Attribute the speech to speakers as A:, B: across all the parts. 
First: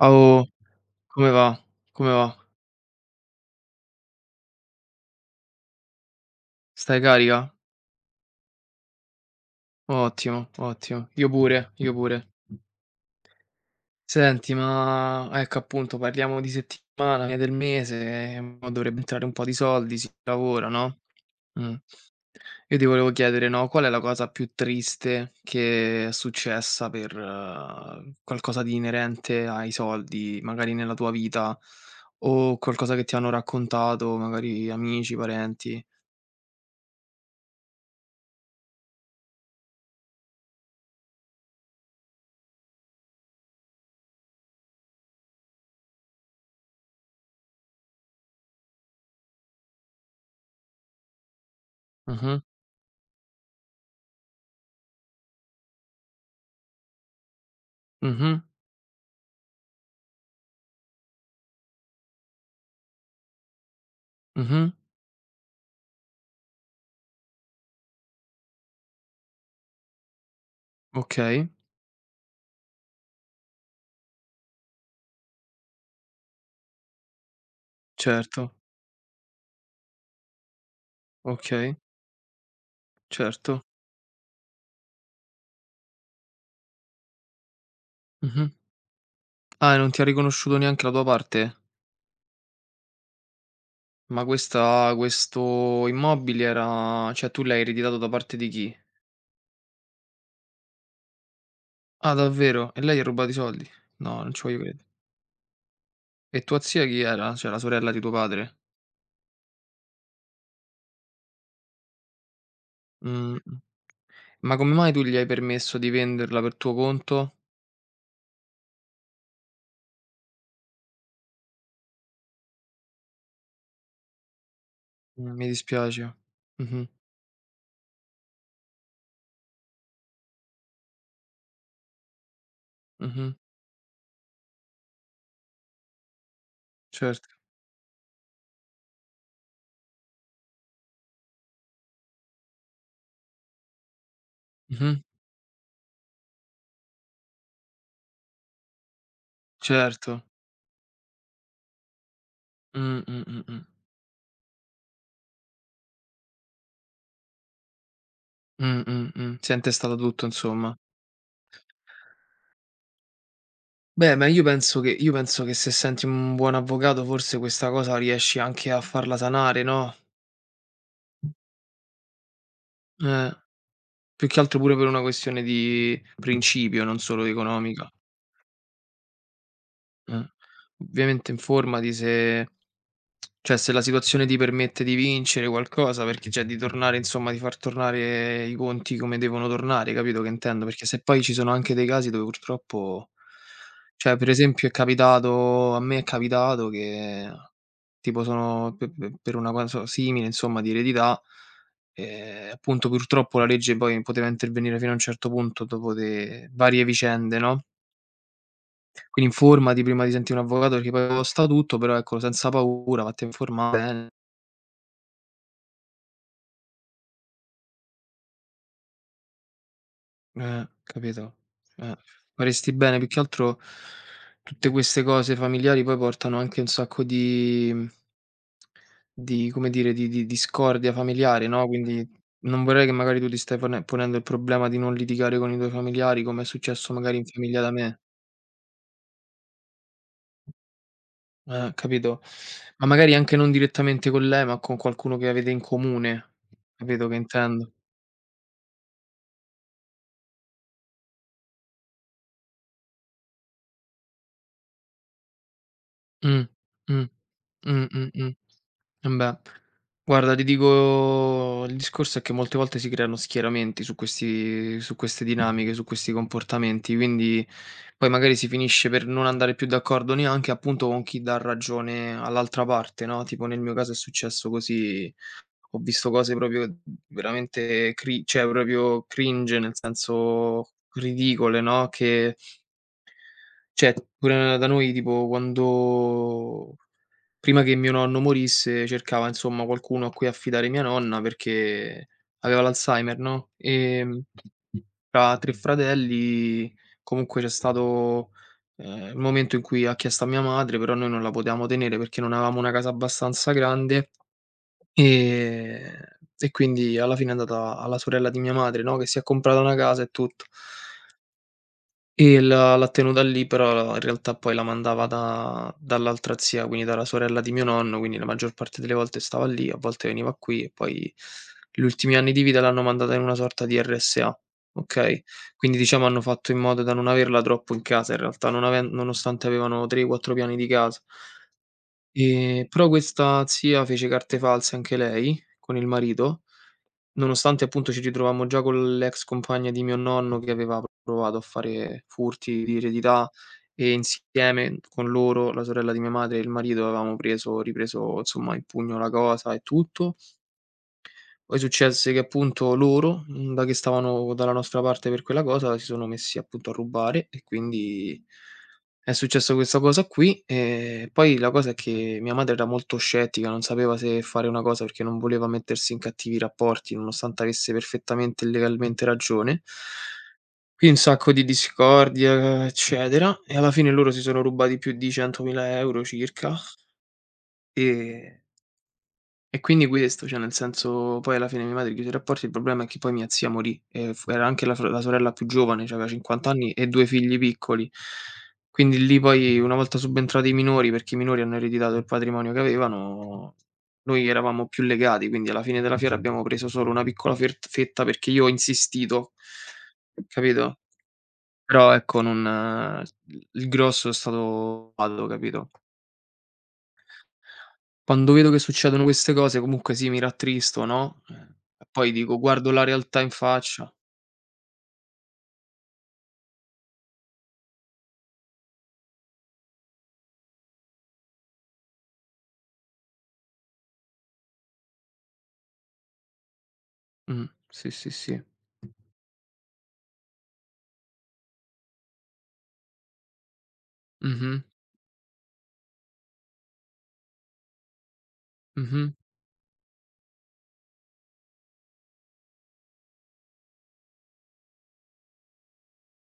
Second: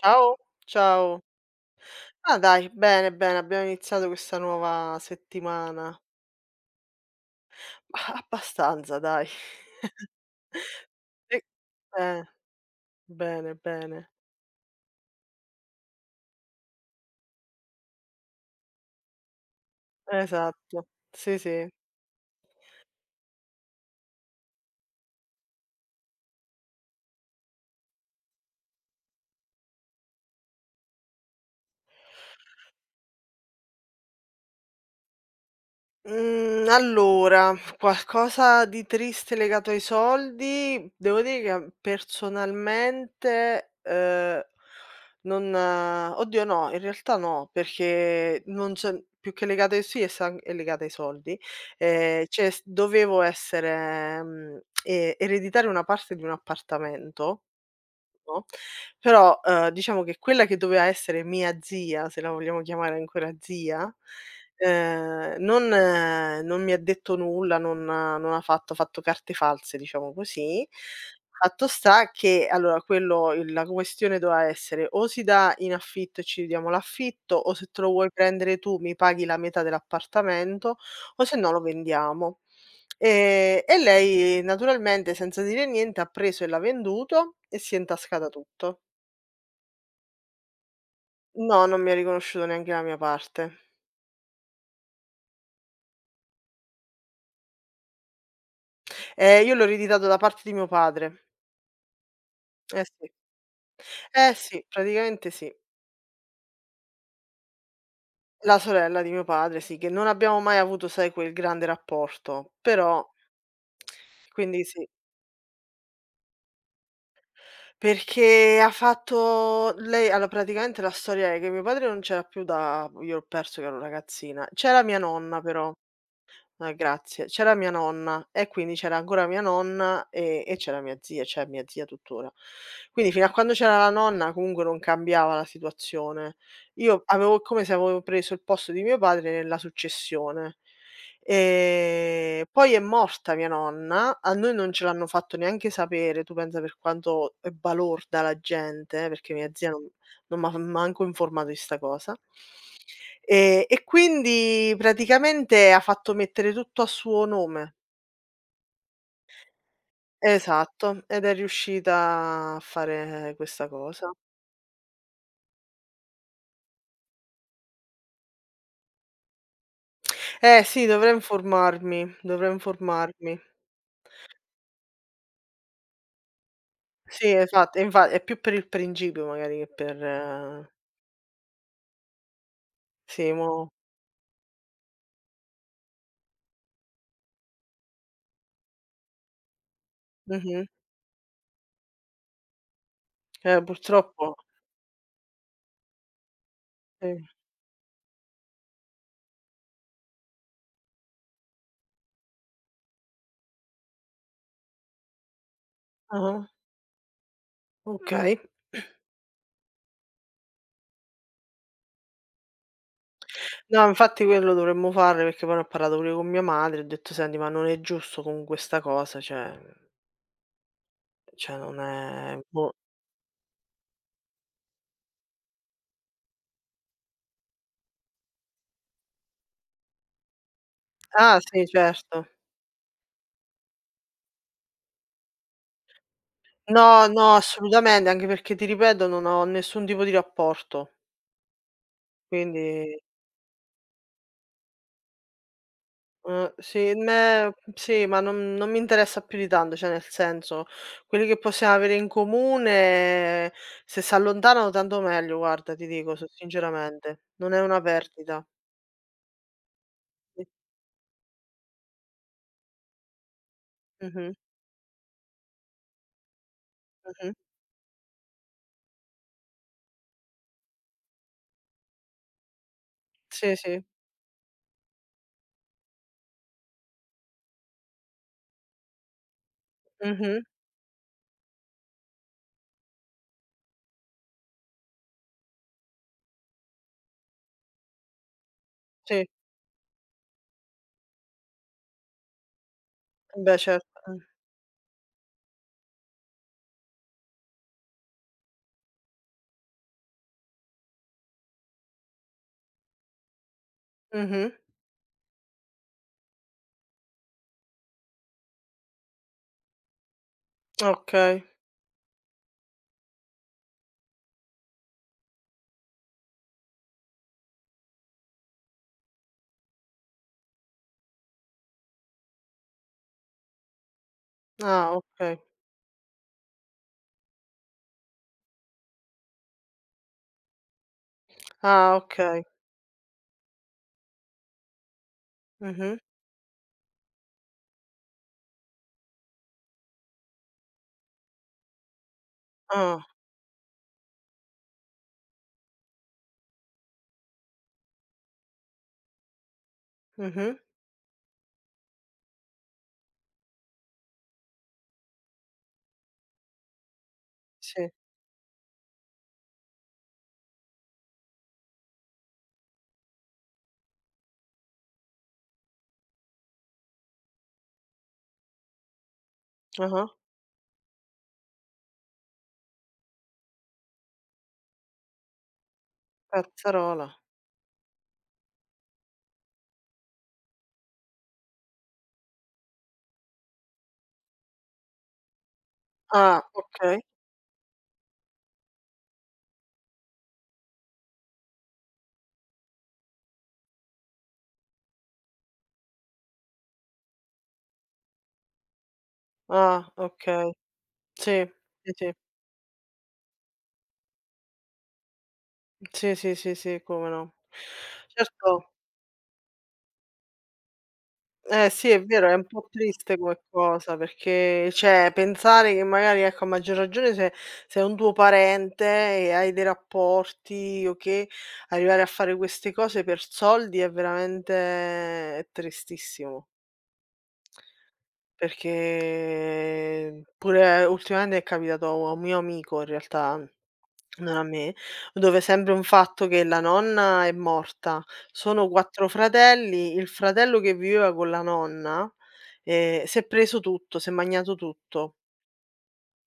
A: Ciao. Ciao.
B: Come va come
A: Ah,
B: va?
A: dai, bene, bene, abbiamo iniziato questa nuova settimana.
B: Stai carica?
A: Abbastanza, dai.
B: Ottimo, ottimo. Io
A: Sì
B: pure, io
A: eh.
B: pure.
A: Bene, bene.
B: Senti, ma ecco, appunto, parliamo di settimana che del mese e mo' dovrebbe entrare un po' di soldi, si lavora,
A: Esatto,
B: no,
A: sì, sì.
B: mhmm. Io ti volevo chiedere, no, qual è la cosa più triste che è successa per qualcosa di inerente ai soldi, magari nella tua vita, o qualcosa che ti hanno raccontato, magari amici, parenti?
A: Mhmm, allora, qualcosa di triste legato ai soldi, devo dire che personalmente, eh, non oddio, no, in realtà no, perché non c'è più che legata ai si e sa è legata ai soldi. Ehm,
B: Mh-mh.
A: cioè, s dovevo essere e ereditare una parte di un appartamento,
B: Mh-mh.
A: no, però, ehm, diciamo che quella che doveva essere mia zia, se la vogliamo chiamare ancora zia,
B: Mh-mh.
A: uhm, non non mi ha detto nulla, non non ha non ha fatto ha fatto carte false, diciamo così.
B: Okay.
A: Fatto sta che allora quello il la questione doveva essere: o si dà in affitto e ci dividiamo l'affitto, o se te lo vuoi
B: Certo.
A: prendere tu mi paghi la metà dell'appartamento, o sennò lo
B: Okay.
A: vendiamo.
B: Certo.
A: E e lei naturalmente, senza dire niente, ha preso e l'ha venduto e si è intascata
B: Mh-mh.
A: tutto.
B: Ah, e non ti ha riconosciuto neanche la tua parte?
A: No, non mi ha riconosciuto neanche la mia parte.
B: Ma questa questo immobile era, cioè, tu l'hai ereditato da parte di chi?
A: Ehm, io l'ho ereditato da parte di mio padre.
B: Ah, davvero? E
A: Eh
B: lei ha
A: sì.
B: rubato i soldi? No, non
A: Eh
B: ci voglio
A: sì,
B: crede
A: praticamente sì.
B: E tua zia chi era? Cioè, la sorella di tuo padre?
A: La sorella di mio padre, sì, che non abbiamo mai avuto sai, quel grande rapporto, però
B: Mh-mh. Ma
A: quindi
B: come
A: sì.
B: mai tu gli hai permesso di venderla per tuo conto?
A: Perché ha fatto lei allo praticamente, la storia è che mio padre non c'era più da b io l'ho perso che ero ragazzina. C'era mia
B: M
A: nonna,
B: mi
A: però
B: dispiace.
A: ma
B: Mh-mh.
A: grazie. C'era mia nonna e quindi c'era ancora mia nonna e e c'era mia zia, c'è mia zia tuttora. Quindi fino a
B: Mh-mh.
A: quando c'era la nonna comunque non cambiava la situazione. Io
B: Cert
A: avevo come se avo preso il posto di mio padre nella successione. Ehm, poi è morta mia nonna, a noi non ce
B: Mh-mh.
A: l'hanno fatto neanche sapere, tu pensa per quanto è balorda la gente, perché mia zia non
B: Certo.
A: non m'ha manco informato di 'sta cosa.
B: Mh, mh, mh,
A: Ehm,
B: mh.
A: e quindi praticamente ha fatto mettere tutto a suo nome.
B: Mh, mh, mh. Si è intestata tutto, insomma.
A: Esatto. Ed è riuscita a fare questa cosa.
B: Beh, ma io penso che io penso che se senti un buon avvocato, forse questa cosa riesci anche a farla sanare, no?
A: Eh, sì, dovrei informarmi, dovrei
B: Eh.
A: informarmi.
B: Più che altro pure per una questione di principio, non solo
A: Sì, esatto.
B: economica.
A: Infa è più per il principio, magari che per
B: Mh. Ovviamente informati se
A: Sì,
B: cioè,
A: mo
B: se la situazione ti permette di vincere qualcosa, perché cioè, di tornare insomma, di far tornare i conti come devono tornare, capito che intendo?
A: Mh-mh.
B: Perché se poi ci sono anche dei casi dove, purtroppo
A: Eh.
B: cioè, per
A: Purtroppo
B: esempio, è capitato a me è capitato
A: Sì.
B: che, tipo, sono pe pe per una cosa simile, insomma, di eredità, ehm, appunto, purtroppo la legge poi poteva intervenire fino a un certo punto dopo
A: Ah-ah.
B: le varie vicende, no?
A: Okay.
B: Quindi informati prima di sentire un avvocato perché poi costa tutto, però ecco senza paura, vatti a informare
A: No,
B: bene.
A: infatti quello dovremmo fare, perché poi ne ho parlato pure con mia madre e ho detto: "Senti, ma non è giusto comunque 'sta cosa, cioè"
B: Eh, capito.
A: Cioè non
B: Eh,
A: è boh.
B: faresti bene, più che altro tutte queste cose familiari poi portano anche un sacco di, mhmm di come dire di di discordia
A: Ah,
B: familiare,
A: sì,
B: no, quindi
A: certo.
B: non vorrei che magari tu ti stai pone ponendo il problema di non litigare con i tuoi familiari, come è successo
A: No,
B: magari in
A: no,
B: famiglia da me.
A: assolutamente. Anche perché ti ripeto, non ho nessun tipo di rapporto.
B: Eh, capito, ma
A: Quindi
B: magari anche non direttamente con lei, ma con qualcuno che avete in comune.
A: Eh, sì,
B: Capito che
A: meh
B: intendo?
A: sì, ma non non mi interessa più di tanto cioè, nel senso quelli che possiamo avere in comune se s'allontanano tanto meglio guarda, ti dico s
B: Mh. Mh.
A: sinceramente, non è una
B: Mh, mh, mh.
A: perdita.
B: Embè. Guarda, ti
A: Sì.
B: dico il discorso è che molte volte si creano schieramenti su
A: Mh-mh.
B: questi su queste dinamiche, su questi comportamenti
A: Mh-mh.
B: quindi poi magari si finisce per non andare più d'accordo neanche, appunto, con chi dà ragione all'altra parte no. Tipo
A: Sì,
B: nel mio
A: sì.
B: caso è successo così. Ho visto cose proprio v veramente cri cioè proprio cringe nel
A: Mh-mh.
B: senso ridicole, no, che cioè pure na da noi tipo quando prima che mio nonno morisse
A: Sì.
B: cercava insomma qualcuno a cui affidare mia nonna perché aveva l'Alzheimer,
A: Eh,
B: no.
A: beh, certo. Eh.
B: Ehm, tra 3 fratelli comunque c'è stato, ehm, momento in cui ha chiesto a mia madre, però noi non la potevamo tenere perché non avevamo una casa abbastanza grande,
A: Mh-mh.
B: ehm, e quindi alla fine è andata alla sorella di mia madre, no, che si è comprata una casa e tutto
A: Okay.
B: e l'ha l'ha tenuta lì, però in realtà poi la mandava da dall'altra zia, quindi dalla sorella di mio nonno quindi la maggior parte delle volte stava lì, a volte veniva qui e poi gli ultimi anni di vita l'hanno mandata in una sorta di RSA,
A: Ah,
B: okay.
A: okay.
B: Quindi diciamo hanno fatto in modo da non averla troppo in casa, in realtà, non aven nonostante avevano 3, 4 piani di casa
A: Ah, okay.
B: ehm, però questa zia fece carte false anche lei con il
A: Mh-mh.
B: marito, nonostante appunto ci ritrovammo già con l'ex compagna di mio nonno che aveva p provato a fare furti di
A: Ah.
B: eredità, e insieme con loro, la sorella di mia madre e il marito avevamo preso ripreso insomma in pugno la cosa e tutto.
A: Mh-mh.
B: Poi successe che appunto loro, mhmm, da che stavano dalla nostra parte per quella cosa, si sono messi appunto a rubare e
A: Sì.
B: quindi, è successa questa cosa qui. Ehm, poi la cosa è che mia madre era molto scettica, non sapeva se fare una cosa perché non voleva mettersi in cattivi rapporti, nonostante avesse perfettamente e legalmente ragione
A: Ah-ah.
B: qui un sacco di discordia eccetera, e alla fine loro si sono rubati più di 100.000 € circa
A: Cazzarola.
B: ehm e quindi questo, cioè nel senso poi alla fine mia madre chiuse i rapporti il problema è che poi mia zia morì e fu era anche la sore la sorella più giovane, c'aveva
A: Ah,
B: 50 anni e
A: okay.
B: 2 figli piccoli. Quindi lì poi, una volta subentrati i minori, perché i minori hanno ereditato il patrimonio che avevano, noi eravamo più legati, quindi alla fine della fiera abbiamo preso solo una piccola fert fetta perché io ho insistito,
A: Ah, okay.
B: capito.
A: Sì,
B: Però,
A: sì, sì.
B: ecco, non il il grosso è stato [unintelligible] capito.
A: Sì, sì, sì, sì, come no.
B: Quando vedo che
A: Certo
B: succedono queste cose, comunque sì, mi rattristo, no.
A: Eh
B: E
A: sì, è
B: poi
A: vero, è
B: dico
A: un po'
B: guardo la
A: triste
B: realtà in
A: come
B: faccia.
A: cosa perché cioè pensare che magari ecco, a maggior ragione se se è un tuo parente e hai dei rapporti o che, arrivare a fare queste cose per soldi è veramente è tristissimo.
B: Mh, sì, sì, sì.
A: Perché pure ultimamente è capitato a u a un mio amico in realtà non a
B: Mh-mh.
A: me, dove sempre un fatto che la nonna è morta, sono 4
B: Mh-mh.
A: fratelli, il fratello che viveva con la nonna, ehm, si è preso tutto, s'è magnato tutto.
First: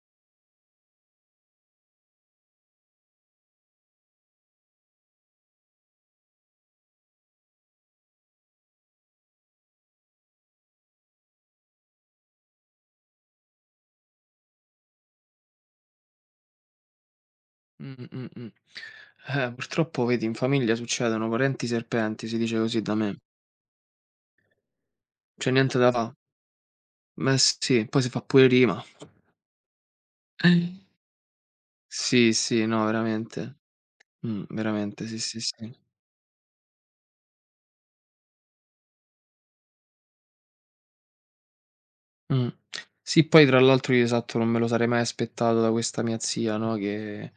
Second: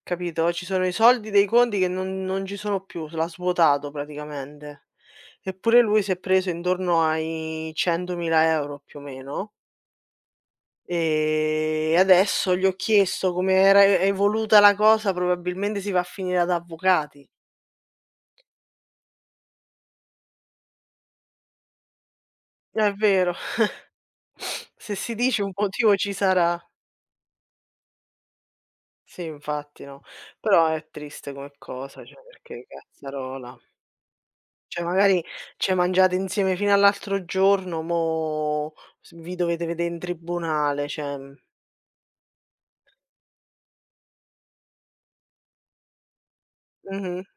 A: Capito? Ci sono i soldi dei conti che non non ci sono più, l'ha svuotato praticamente. Eppure lui si è preso intorno ai 100.000 € più o meno. Ehm, adesso gli ho chiesto come era e evoluta la cosa, probabilmente si va a finire ad avvocati.
B: Mh, mh, mh. Eh, purtroppo, vedi, in famiglia succedono, parenti serpenti, si dice così
A: È
B: da me.
A: vero. Se si dice un
B: C'è niente da
A: motivo ci
B: fa.
A: sarà.
B: Me sì, poi se fa pure rima.
A: Sì, infatti no, però è triste come cosa, cioè
B: Sì,
A: perché
B: sì, no,
A: cazzarola.
B: veramente. Mh,
A: Cioè
B: veramente sì,
A: magari
B: sì,
A: ci hai
B: sì.
A: mangiat insieme fino all'altro giorno, mo s vi dovete vedé in tribunale cioè, mh.
B: Mh. Sì, poi tra l'altro io, esatto, non me lo sarei mai aspettato da questa mia zia no,
A: Mh-mh.
B: che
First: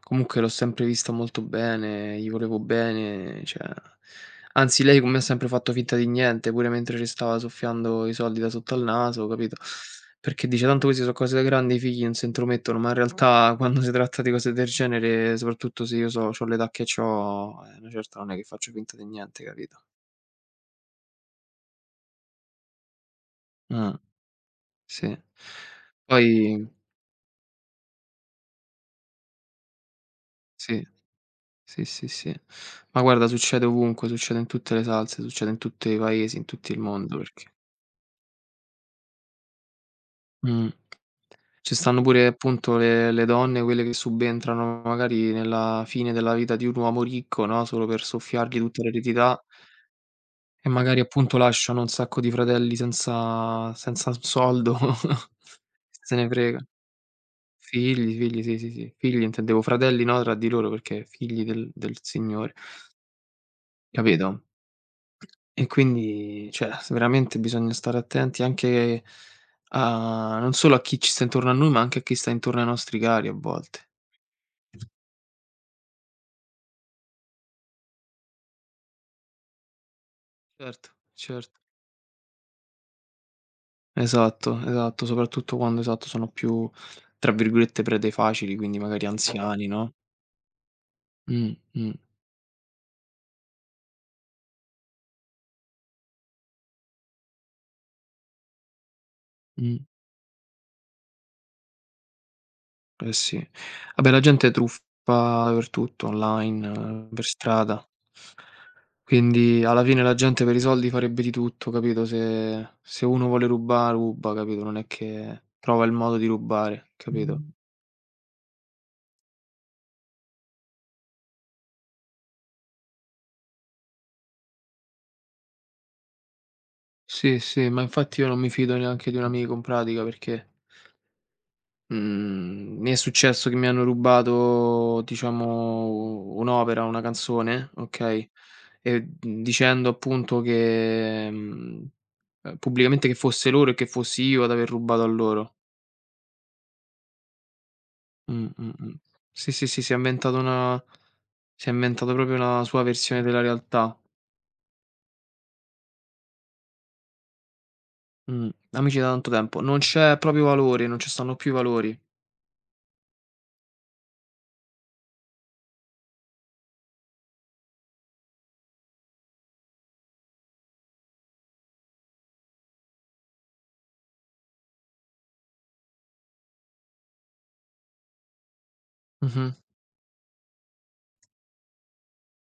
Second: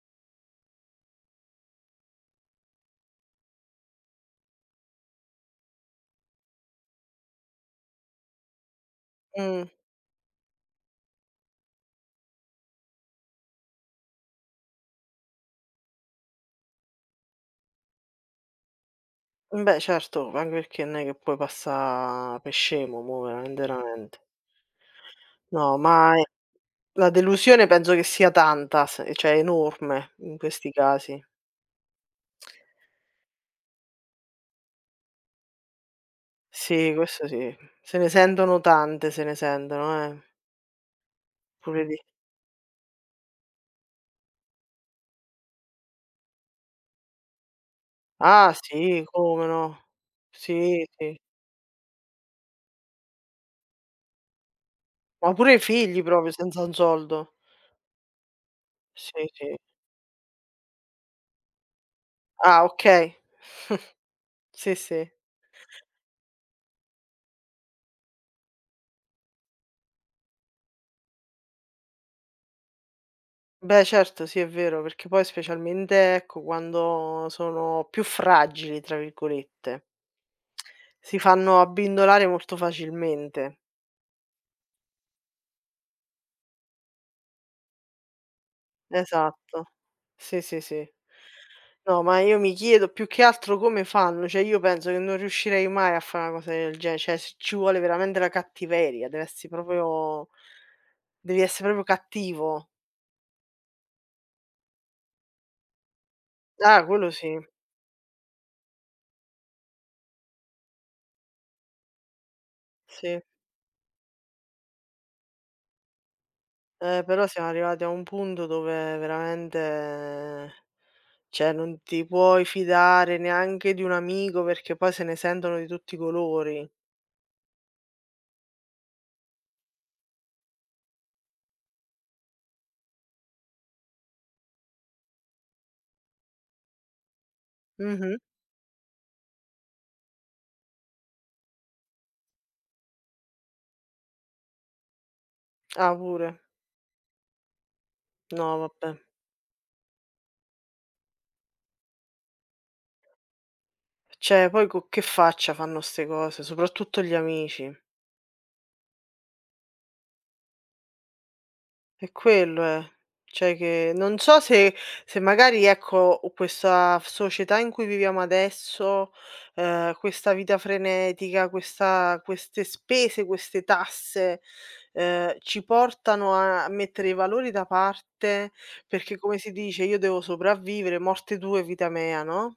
B: comunque l'ho sempre vista molto bene, gli volevo bene, cioè, anzi, lei con me ha sempre fatto finta di niente, pure mentre ce stava soffiando i soldi da sotto al naso, capito?
A: Mh.
B: Perché dice tanto queste so cose da grandi, i figli non se intromettono, ma in realtà quando se tratta di cose del genere, soprattutto se io so c'ho l'età che c'ho, eh a una certa, non è che faccio finta di niente,
A: Mh, beh,
B: capito?
A: certo, anche perché n è che puoi passà pe scemo, mo, veramente,
B: Mh.
A: verament
B: Sì.
A: No, ma ehm,
B: Poi
A: la delusione penso che sia tanta s ehm, cioè enorme, in questi
B: Sì.
A: casi.
B: Sì, sì, sì. Ma guarda, succede ovunque. Succede in tutte le salse. Succede in tutte i paesi, in tutti il
A: Sì,
B: mondo,
A: questo
B: perch
A: sì, se ne sentono tante, se ne sentono, eh.
B: Mh. Ce
A: Pure di
B: stanno pure appunto le le donne, quelle che subentrano magari nella fine della vita di un uomo ricco, no, solo per
A: Ah,
B: soffiargli tutta
A: sì,
B: l'eredità.
A: come no.
B: E
A: Sì,
B: magari,
A: sì.
B: appunto, lasciano un sacco di fratelli senza senza un soldo,
A: Ma pure i figli
B: se ne
A: proprio
B: frega.
A: senza un soldo.
B: Figli, figli, sì, sì, sì, figli,
A: Sì, sì.
B: intendevo fratelli no, tra di loro, perché figli del del signore.
A: Ah, okay.
B: Capito?
A: Sì, sì.
B: E quindi cioè, s veramente bisogna stare attenti anche, a non solo a chi ci sta intorno a noi, ma anche a chi sta intorno ai nostri cari a volte.
A: Beh, certo, sì, è vero. Perché poi, specialmente, ecco, quando sono più "fragili", tra virgolette.
B: Certo,
A: Si
B: cert
A: fanno abbindolare molto facilmente.
B: Esatto, esatto, soprattutto quando, esatto, sono più tra virgolette "prede facili", quindi magari anziani,
A: Esatto,
B: no?
A: sì sì sì.
B: Mh, mh.
A: No, ma io mi chiedo più che altro come fanno, cioè io penso che non riuscirei mai a fa una cosa del gene cioè c ci vuole veramente la cattiveria, deve essere
B: Mh.
A: proprio devi essere proprio cattivo.
B: Eh sì, vabbè la gente truffa dappertutto
A: Ah,
B: online,
A: quello
B: per
A: sì.
B: strada. Quindi, alla fine la gente per i soldi farebbe di tutto capito, se se
A: Sì.
B: uno vuole ruba, ruba, capito, non è che trova il modo di rubare,
A: Eh, però
B: capito?
A: siamo arrivati a un punto dove veramente, cioè non ti puoi fidare neanche di un amico perché poi se ne sentono di tutti i colori.
B: Sì, sì, ma infatti io non mi fido neanche di un amico in pratica perché mhmm, mi è successo che mi hanno rubato diciamo un'opera, una canzone,
A: Mh-mh.
B: okay, ehm, dicendo appunto che, mhmm, uhm, pubblicamente che fosse loro e che fossi io ad aver rubato a loro.
A: Ah, pure.
B: Mh,
A: No,
B: mh,
A: vabbè.
B: mh, sì, sì, sì, si è inventato una si è inventato proprio la sua versione della realtà.
A: Cioè, poi con che faccia fanno ste cose, soprattutto gli amici.
B: Mh, amici da tanto tempo, non c'è proprio valore, non ci stanno più i valori.
A: È quello è, cioè che non so se se magari ecco questa f società in cui viviamo adesso ehm, questa vita frenetica, questa queste spese, queste tasse, ehm, ci portano a mettere i valori da parte perché, come si
B: Mh-mh.
A: dice: "Io devo sopravvivere morte tue vita mea no?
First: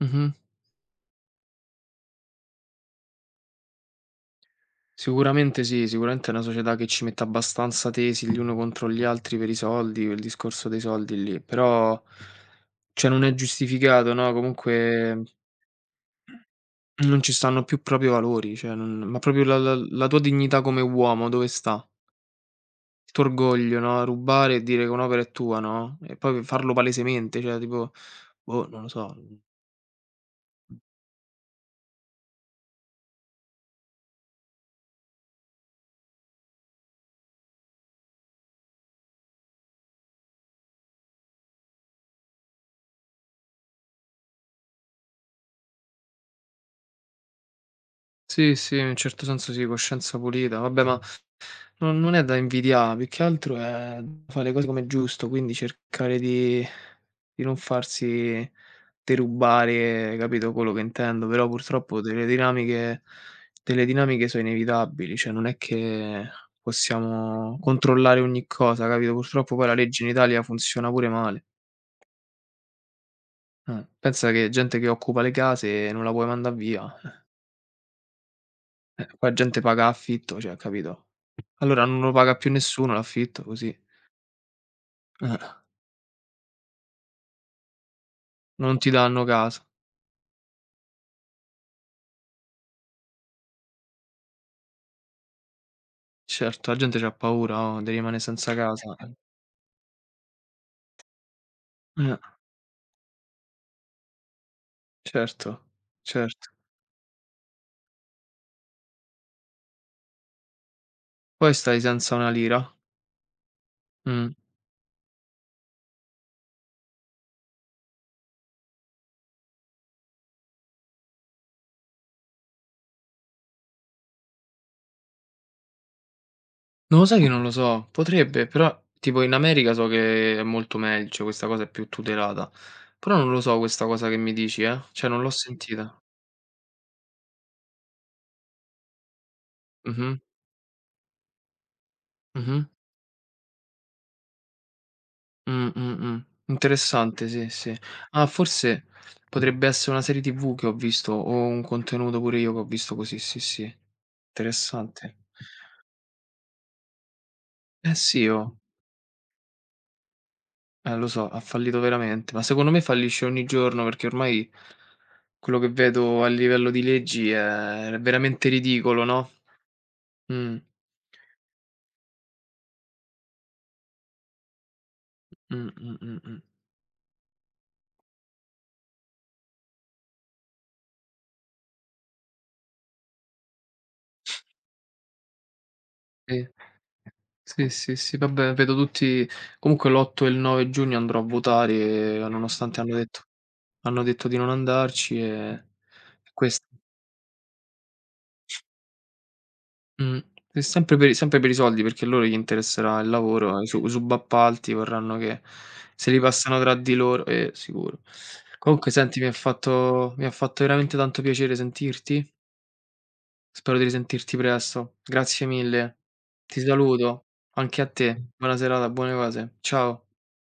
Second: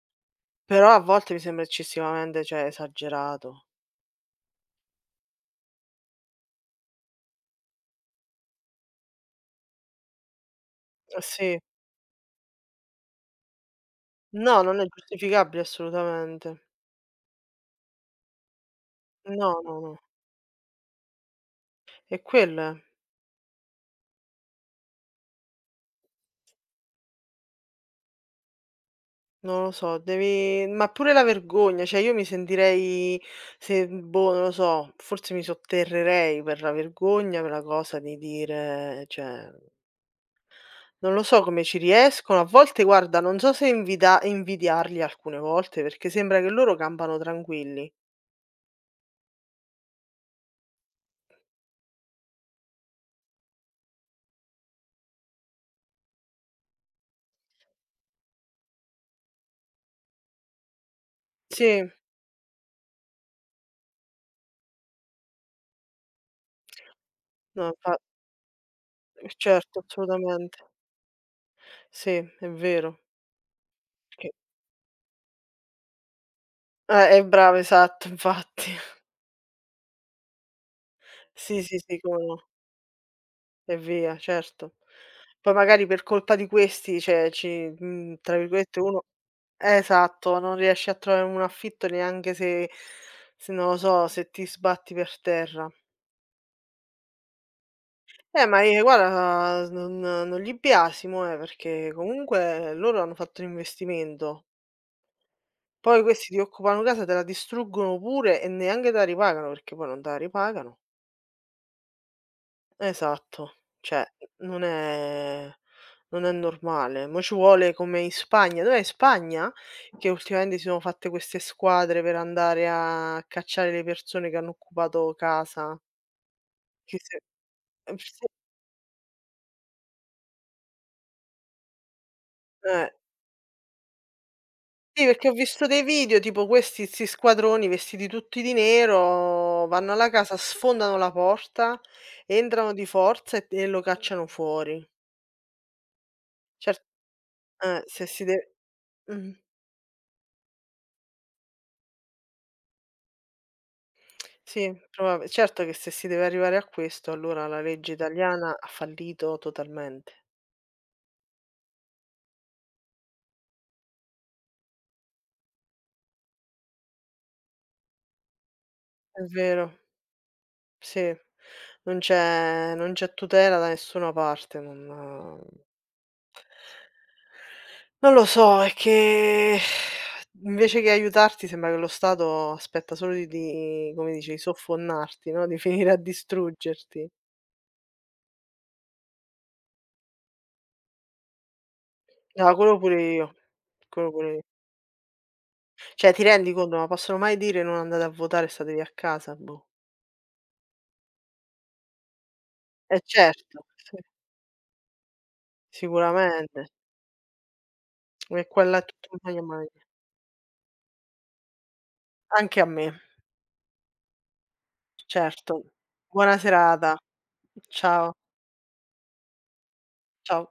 B: Mh-mh.
A: Però a volte mi sembra eccessivamente, cioè, esagerato.
B: Sicuramente sì, sicuramente è una società che ci mette abbastanza tesi gli uni contro gli altri per i soldi, il discorso dei
A: Ah,
B: soldi lì,
A: sì.
B: però, cioè non è giustificato no,
A: No, non è
B: comunque
A: giustificabile assolutamente.
B: non ci stanno più proprio i valori, cioè non, ma proprio la
A: No
B: la
A: no no.
B: la tua dignità come uomo, dove sta?
A: E quell'è.
B: Il tuo orgoglio no, rubare e dire che un'opera è tua, no, e poi farlo palesemente cioè tipo, boh, non lo so, mhmm
A: Non lo so, devi ma pure la vergogna cioè io mi sentirei se boh non lo so, forse mi sotterrerei per la vergogna per la cosa di dire cioè Non lo so come ci riescono a volte guarda non so se invida invidiarli alcune volte, perché sembra che loro campano tranquilli.
B: Sì sì, in un certo senso sì, coscienza pulita. Vabbè, ma non non è da invidiare, più che altro è fa le cose com'è giusto, quindi cercare di di non farsi derubare, capito, quello che intendo. Però
A: Sì.
B: purtroppo delle dinamiche delle dinamiche so inevitabili, cioè non è che possiamo
A: No, infa
B: controllare ogni cosa, capito.
A: Eh
B: Purtroppo poi la
A: certo,
B: legge in Italia
A: assolutamente.
B: funziona pure male.
A: Sì, è vero.
B: Eh, pensa
A: Che
B: che gente che occupa le case non la puoi mandare via,
A: Eh
B: eh.
A: eh bravo esatto, infatti.
B: Eh, qua gente paga a affitto, cioè capito.
A: Sì sì
B: Allora non
A: sì,
B: lo
A: come
B: paga
A: no.
B: più nessuno l'affitto, così.
A: E via, certo.
B: Eh
A: Poi
B: eh.
A: magari per colpa di questi, cioè ci, mhmm, tra virgolette
B: Non ti
A: uno
B: danno casa.
A: esatto, non riesci a trovare un affitto neanche se se non lo so, se ti sbatti per terra.
B: Certo, a gente c'ha paura o di rimane
A: Eh,
B: senza
A: ma e
B: casa, eh.
A: guarda non non li biasimo, eh, perché
B: Eh.
A: comunque loro hanno fatto un investimento.
B: Certo,
A: Poi questi ti
B: certo.
A: occupano casa, te la distruggono pure e neanche te la ripagano, perché poi non te la ripagano.
B: Poi stai senza una lira.
A: Esatto, cioè
B: Mh.
A: non è non è normale, mo ci vuole come in Spagna dov'è in Spagna? Che ultimamente si sono fatte queste squadre per andare a cacciare le persone che hanno occupato casa?
B: Ma lo sai che non lo so,
A: [unintelligible]
B: potrebbe, però tipo in America so che è molto megl cioè questa cosa è più tutelata.
A: Eh.
B: Però non lo so questa cosa che mi dici, eh,
A: Sì,
B: cioè non
A: perché
B: l'ho
A: ho visto dei
B: sentita.
A: video tipo questi 'sti squadroni vestiti tutti di nero, vanno alla
B: Mh-mh.
A: casa, sfondano la porta,
B: Mh-mh.
A: entrano di forza e e lo cacciano fuori.
B: Mh, mh, mh.
A: Cer
B: Interessante, sì, sì.
A: eh, se si
B: Ah,
A: de
B: forse
A: mh.
B: potrebbe essere una serie TV che ho visto o un contenuto pure io che ho visto così, sì, sì.
A: Sì,
B: Interessante.
A: probab certo che se si deve arrivare a questo, allora la legge
B: Eh, sì,
A: italiana
B: oh.
A: ha fallito totalmente.
B: Eh, lo so, ha fallito veramente, ma secondo me fallisce ogni giorno, perché ormai quello che vedo a livello di leggi è è veramente ridicolo,
A: È
B: no?
A: vero.
B: Mh.
A: Sì, non c'è non c'è tutela da nessuna parte, non
B: Mh, mh, mh, mh.
A: non lo so, è che invece che aiutarti sembra che lo Stato aspetta solo di come dice, di soffonnarti no, di venire a
B: Sì.
A: distruggerti.
B: Sì, sì, sì, vabbè, vedo tutti comunque l'8 e il 9 giugno andrò a votare e
A: No, quello
B: nonostante hanno
A: pure
B: detto
A: io.
B: hanno
A: Quello
B: detto
A: pure
B: di
A: io.
B: non andarci ehm,
A: Cioè, ti
B: e
A: rendi
B: questo
A: conto, ma possono mai dire: "Non andate a votare e statevi a casa"? Boh.
B: Mh. È sempre per i sempre per i soldi, perché a loro gli interesserà
A: E
B: il
A: certo.
B: lavoro, i su i
A: [unintelligible]
B: subappalti vorranno che se li passano
A: Sicuramente.
B: tra di loro. Eh, sicuro.
A: Eh, qua là è
B: Comunque
A: tutto un
B: senti mi ha
A: magna-magna.
B: fatto mi ha fatto veramente tanto piacere sentirti.
A: Anche a me.
B: Spero di risentirti presto,
A: C
B: grazie
A: certo.
B: mille.
A: Buona
B: Ti
A: serata.
B: saluto. Anche a
A: Ciao.
B: te. Buona serata, buone cose, ciao.
A: Ciao.